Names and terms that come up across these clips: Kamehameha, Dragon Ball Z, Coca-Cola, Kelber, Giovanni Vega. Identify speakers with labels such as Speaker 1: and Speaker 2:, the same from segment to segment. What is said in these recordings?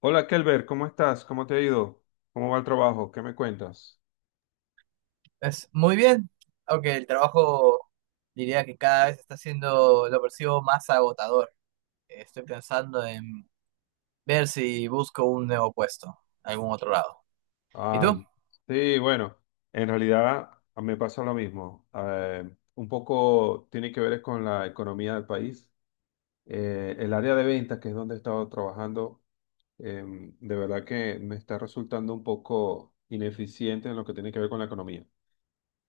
Speaker 1: Hola Kelber, ¿cómo estás? ¿Cómo te ha ido? ¿Cómo va el trabajo? ¿Qué me cuentas?
Speaker 2: Es muy bien, aunque el trabajo diría que cada vez está siendo, lo percibo más agotador. Estoy pensando en ver si busco un nuevo puesto, algún otro lado. ¿Y tú?
Speaker 1: Ay, sí, bueno, en realidad me pasa lo mismo. Un poco tiene que ver es con la economía del país. El área de ventas, que es donde he estado trabajando, de verdad que me está resultando un poco ineficiente en lo que tiene que ver con la economía,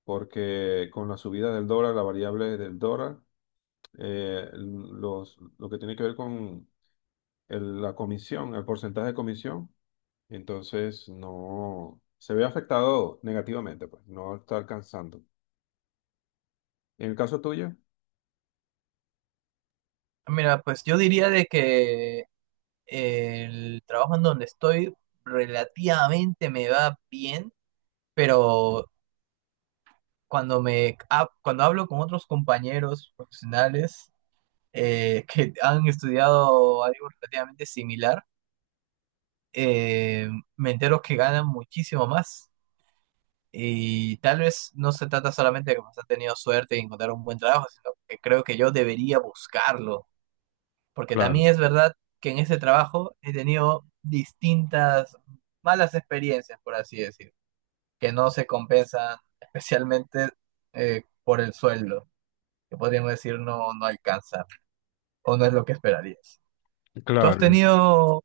Speaker 1: porque con la subida del dólar, la variable del dólar, lo que tiene que ver con la comisión, el porcentaje de comisión. Entonces, no se ve afectado negativamente, pues no está alcanzando. En el caso tuyo,
Speaker 2: Mira, pues yo diría de que el trabajo en donde estoy relativamente me va bien, pero cuando cuando hablo con otros compañeros profesionales que han estudiado algo relativamente similar eh, me entero que ganan muchísimo más. Y tal vez no se trata solamente de que has tenido suerte y encontrar un buen trabajo, sino que creo que yo debería buscarlo. Porque
Speaker 1: claro,
Speaker 2: también es verdad que en ese trabajo he tenido distintas malas experiencias, por así decir, que no se compensan especialmente por el sueldo, que podríamos decir no, no alcanza o no es lo que esperarías. ¿Tú has
Speaker 1: claro.
Speaker 2: tenido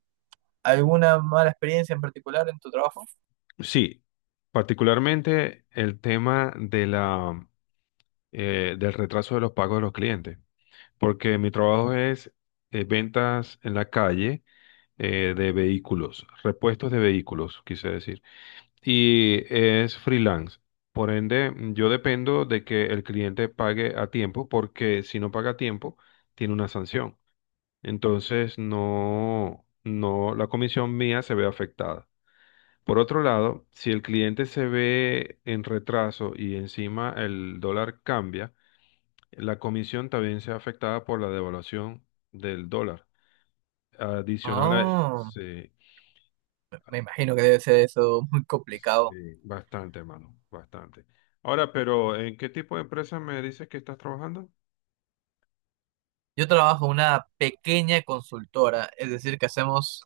Speaker 2: alguna mala experiencia en particular en tu trabajo?
Speaker 1: Sí, particularmente el tema de la, del retraso de los pagos de los clientes, porque mi trabajo es ventas en la calle, de vehículos, repuestos de vehículos, quise decir. Y es freelance. Por ende, yo dependo de que el cliente pague a tiempo, porque si no paga a tiempo, tiene una sanción. Entonces, no, no, la comisión mía se ve afectada. Por otro lado, si el cliente se ve en retraso y encima el dólar cambia, la comisión también se ve afectada por la devaluación del dólar. Adicional a eso,
Speaker 2: Ah.
Speaker 1: sí.
Speaker 2: Me imagino que debe ser eso muy complicado.
Speaker 1: Sí, bastante, mano, bastante. Ahora, pero ¿en qué tipo de empresa me dices que estás trabajando?
Speaker 2: Yo trabajo en una pequeña consultora, es decir, que hacemos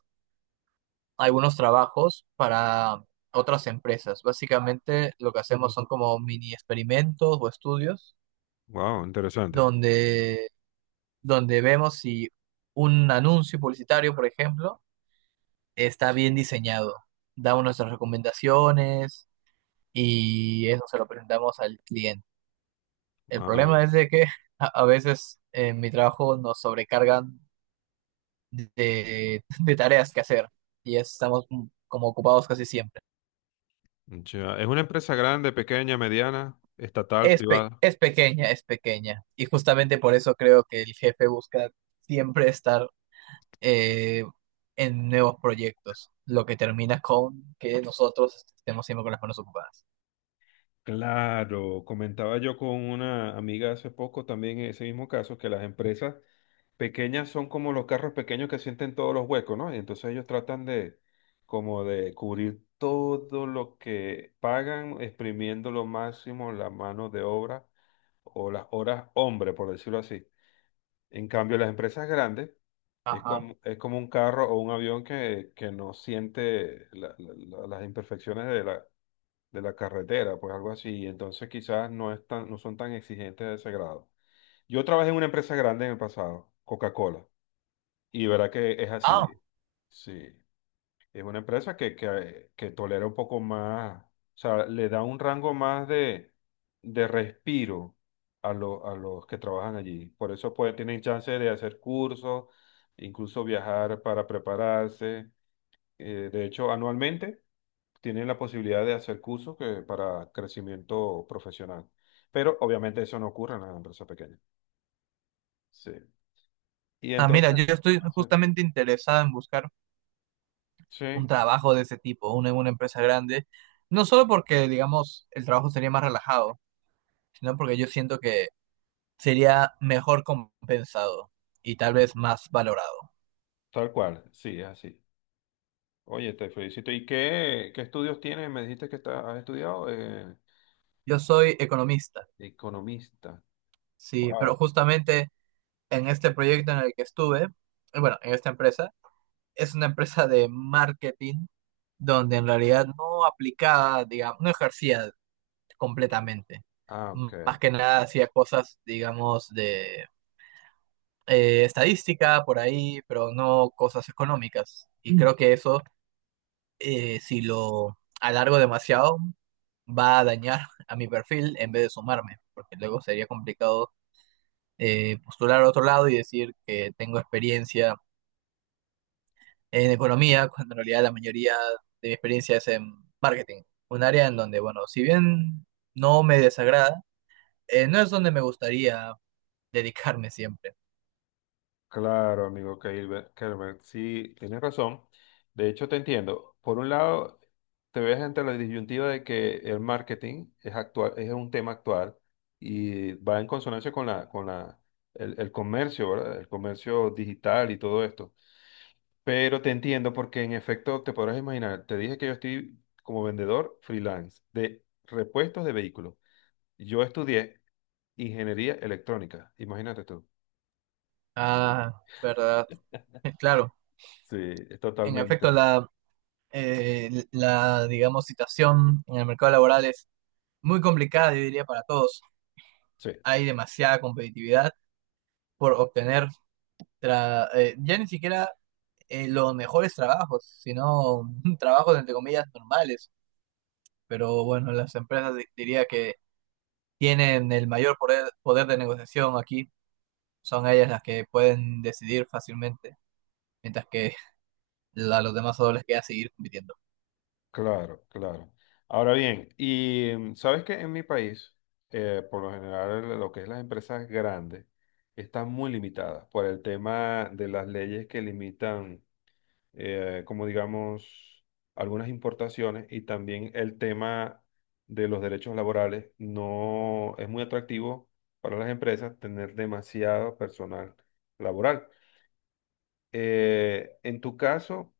Speaker 2: algunos trabajos para otras empresas. Básicamente lo que hacemos son como mini experimentos o estudios
Speaker 1: Wow, interesante.
Speaker 2: donde, donde vemos si un anuncio publicitario, por ejemplo, está bien diseñado. Damos nuestras recomendaciones y eso se lo presentamos al cliente. El
Speaker 1: Ah,
Speaker 2: problema es de que a veces en mi trabajo nos sobrecargan de tareas que hacer y estamos como ocupados casi siempre.
Speaker 1: ya. ¿Es una empresa grande, pequeña, mediana, estatal,
Speaker 2: Es,
Speaker 1: privada?
Speaker 2: es pequeña, es pequeña. Y justamente por eso creo que el jefe busca siempre estar eh, en nuevos proyectos, lo que termina con que nosotros estemos siempre con las manos ocupadas.
Speaker 1: Claro, comentaba yo con una amiga hace poco también en ese mismo caso, que las empresas pequeñas son como los carros pequeños que sienten todos los huecos, ¿no? Y entonces ellos tratan de como de cubrir todo lo que pagan, exprimiendo lo máximo la mano de obra o las horas hombre, por decirlo así. En cambio, las empresas grandes
Speaker 2: Ajá.
Speaker 1: es como un carro o un avión que no siente las imperfecciones de la carretera, pues algo así. Entonces quizás no, no son tan exigentes de ese grado. Yo trabajé en una empresa grande en el pasado, Coca-Cola, y verá que es así.
Speaker 2: Ah,
Speaker 1: Sí. Es una empresa que tolera un poco más, o sea, le da un rango más de respiro a los que trabajan allí. Por eso pueden, tienen chance de hacer cursos, incluso viajar para prepararse. De hecho, anualmente tienen la posibilidad de hacer cursos que, para crecimiento profesional. Pero obviamente eso no ocurre en las empresas pequeñas. Sí. Y
Speaker 2: ah, mira,
Speaker 1: entonces,
Speaker 2: yo estoy
Speaker 1: ah, sí,
Speaker 2: justamente interesado en buscar un
Speaker 1: sí,
Speaker 2: trabajo de ese tipo, una en una empresa grande, no solo porque, digamos, el trabajo sería más relajado, sino porque yo siento que sería mejor compensado y tal vez más valorado.
Speaker 1: tal cual, sí, es así. Oye, te felicito. ¿Y qué, qué estudios tienes? Me dijiste que has estudiado,
Speaker 2: Yo soy economista,
Speaker 1: economista.
Speaker 2: sí, pero
Speaker 1: Wow.
Speaker 2: justamente en este proyecto en el que estuve, bueno, en esta empresa, es una empresa de marketing donde en realidad no aplicaba, digamos, no ejercía completamente.
Speaker 1: Ah, ok.
Speaker 2: Más que nada hacía cosas, digamos, de estadística por ahí, pero no cosas económicas. Y creo que eso, si lo alargo demasiado, va a dañar a mi perfil en vez de sumarme, porque luego sería complicado postular a otro lado y decir que tengo experiencia en economía, cuando en realidad la mayoría de mi experiencia es en marketing, un área en donde, bueno, si bien no me desagrada, no es donde me gustaría dedicarme siempre.
Speaker 1: Claro, amigo Kelber, Kelber, sí, tienes razón. De hecho, te entiendo. Por un lado, te ves ante la disyuntiva de que el marketing es actual, es un tema actual y va en consonancia con la, el comercio, ¿verdad? El comercio digital y todo esto. Pero te entiendo porque en efecto te podrás imaginar, te dije que yo estoy como vendedor freelance de repuestos de vehículos. Yo estudié ingeniería electrónica, imagínate tú.
Speaker 2: Ah, verdad, claro,
Speaker 1: Sí, es
Speaker 2: en efecto
Speaker 1: totalmente.
Speaker 2: la, digamos, situación en el mercado laboral es muy complicada, yo diría, para todos.
Speaker 1: Sí.
Speaker 2: Hay demasiada competitividad por obtener ya ni siquiera los mejores trabajos, sino trabajos entre comillas normales. Pero bueno, las empresas diría que tienen el mayor poder de negociación aquí, son ellas las que pueden decidir fácilmente, mientras que a los demás solo les queda seguir compitiendo.
Speaker 1: Claro, claro. Ahora bien, y sabes que en mi país, por lo general, lo que es las empresas grandes están muy limitadas por el tema de las leyes que limitan, como digamos, algunas importaciones y también el tema de los derechos laborales. No es muy atractivo para las empresas tener demasiado personal laboral. En tu caso,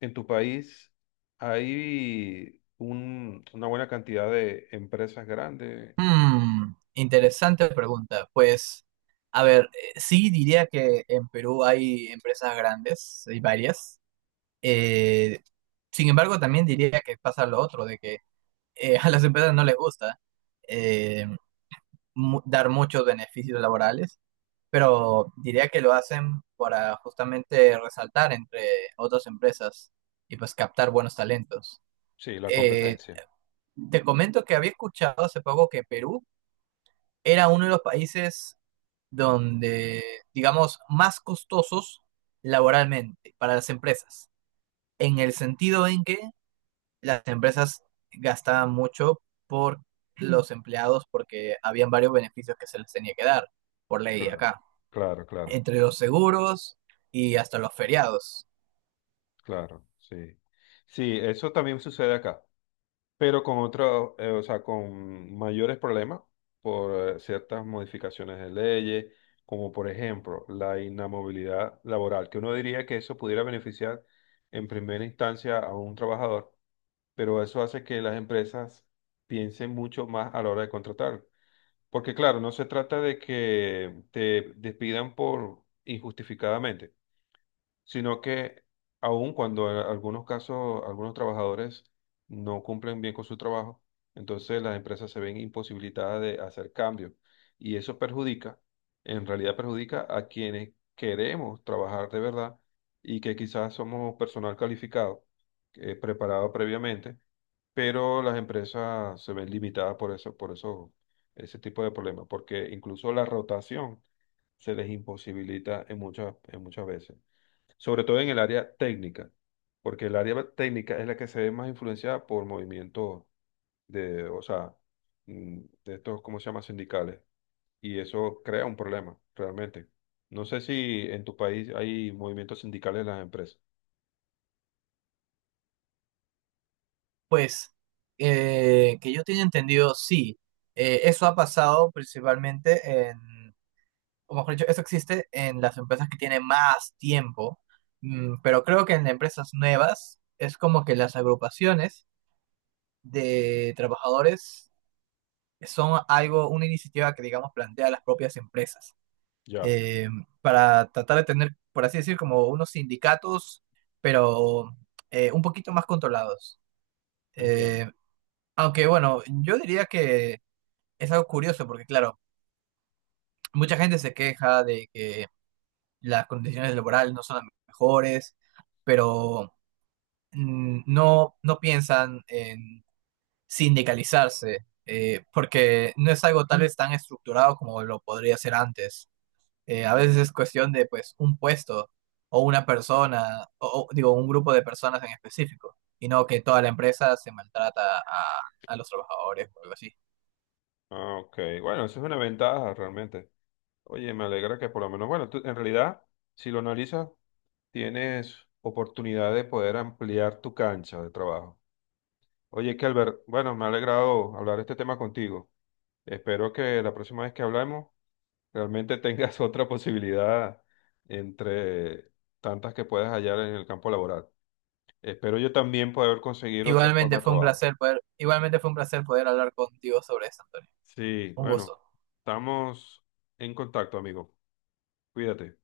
Speaker 1: en tu país hay una buena cantidad de empresas grandes.
Speaker 2: Hmm, interesante pregunta. Pues, a ver, sí diría que en Perú hay empresas grandes, hay varias. Eh, sin embargo, también diría que pasa lo otro, de que a las empresas no les gusta eh, dar muchos beneficios laborales, pero diría que lo hacen para justamente resaltar entre otras empresas y pues captar buenos talentos.
Speaker 1: Sí, la
Speaker 2: Eh,
Speaker 1: competencia.
Speaker 2: te comento que había escuchado hace poco que Perú era uno de los países donde, digamos, más costosos laboralmente para las empresas, en el sentido en que las empresas gastaban mucho por los empleados porque habían varios beneficios que se les tenía que dar por ley
Speaker 1: Claro,
Speaker 2: acá,
Speaker 1: claro, claro,
Speaker 2: entre los seguros y hasta los feriados.
Speaker 1: claro, sí. Sí, eso también sucede acá, pero con otro, o sea, con mayores problemas por, ciertas modificaciones de leyes, como por ejemplo la inamovilidad laboral, que uno diría que eso pudiera beneficiar en primera instancia a un trabajador, pero eso hace que las empresas piensen mucho más a la hora de contratar. Porque claro, no se trata de que te despidan por injustificadamente, sino que aun cuando en algunos casos algunos trabajadores no cumplen bien con su trabajo, entonces las empresas se ven imposibilitadas de hacer cambios y eso perjudica, en realidad perjudica a quienes queremos trabajar de verdad y que quizás somos personal calificado, preparado previamente, pero las empresas se ven limitadas por eso, ese tipo de problemas, porque incluso la rotación se les imposibilita en en muchas veces, sobre todo en el área técnica, porque el área técnica es la que se ve más influenciada por movimientos de, o sea, mm, de estos, ¿cómo se llama? Sindicales, y eso crea un problema, realmente. No sé si en tu país hay movimientos sindicales en las empresas.
Speaker 2: Pues, que yo tenía entendido, sí, eso ha pasado principalmente en, o mejor dicho, eso existe en las empresas que tienen más tiempo, pero creo que en empresas nuevas es como que las agrupaciones de trabajadores son algo, una iniciativa que, digamos, plantea las propias empresas
Speaker 1: Ya,
Speaker 2: eh, para tratar de tener, por así decir, como unos sindicatos, pero un poquito más controlados.
Speaker 1: entiendo.
Speaker 2: Eh, aunque, bueno, yo diría que es algo curioso porque, claro, mucha gente se queja de que las condiciones laborales no son las mejores, pero no, no piensan en sindicalizarse. Porque no es algo tal vez tan estructurado como lo podría ser antes. A veces es cuestión de pues un puesto o una persona, digo, un grupo de personas en específico, y no que toda la empresa se maltrata a los trabajadores o algo así.
Speaker 1: Ah, ok. Bueno, eso es una ventaja realmente. Oye, me alegra que por lo menos, bueno, en realidad, si lo analizas, tienes oportunidad de poder ampliar tu cancha de trabajo. Oye, Kelber, bueno, me ha alegrado hablar este tema contigo. Espero que la próxima vez que hablemos realmente tengas otra posibilidad entre tantas que puedas hallar en el campo laboral. Espero yo también poder conseguir otra forma de trabajo.
Speaker 2: Igualmente fue un placer poder hablar contigo sobre esto, Antonio.
Speaker 1: Sí,
Speaker 2: Un
Speaker 1: bueno,
Speaker 2: gusto.
Speaker 1: estamos en contacto, amigo. Cuídate.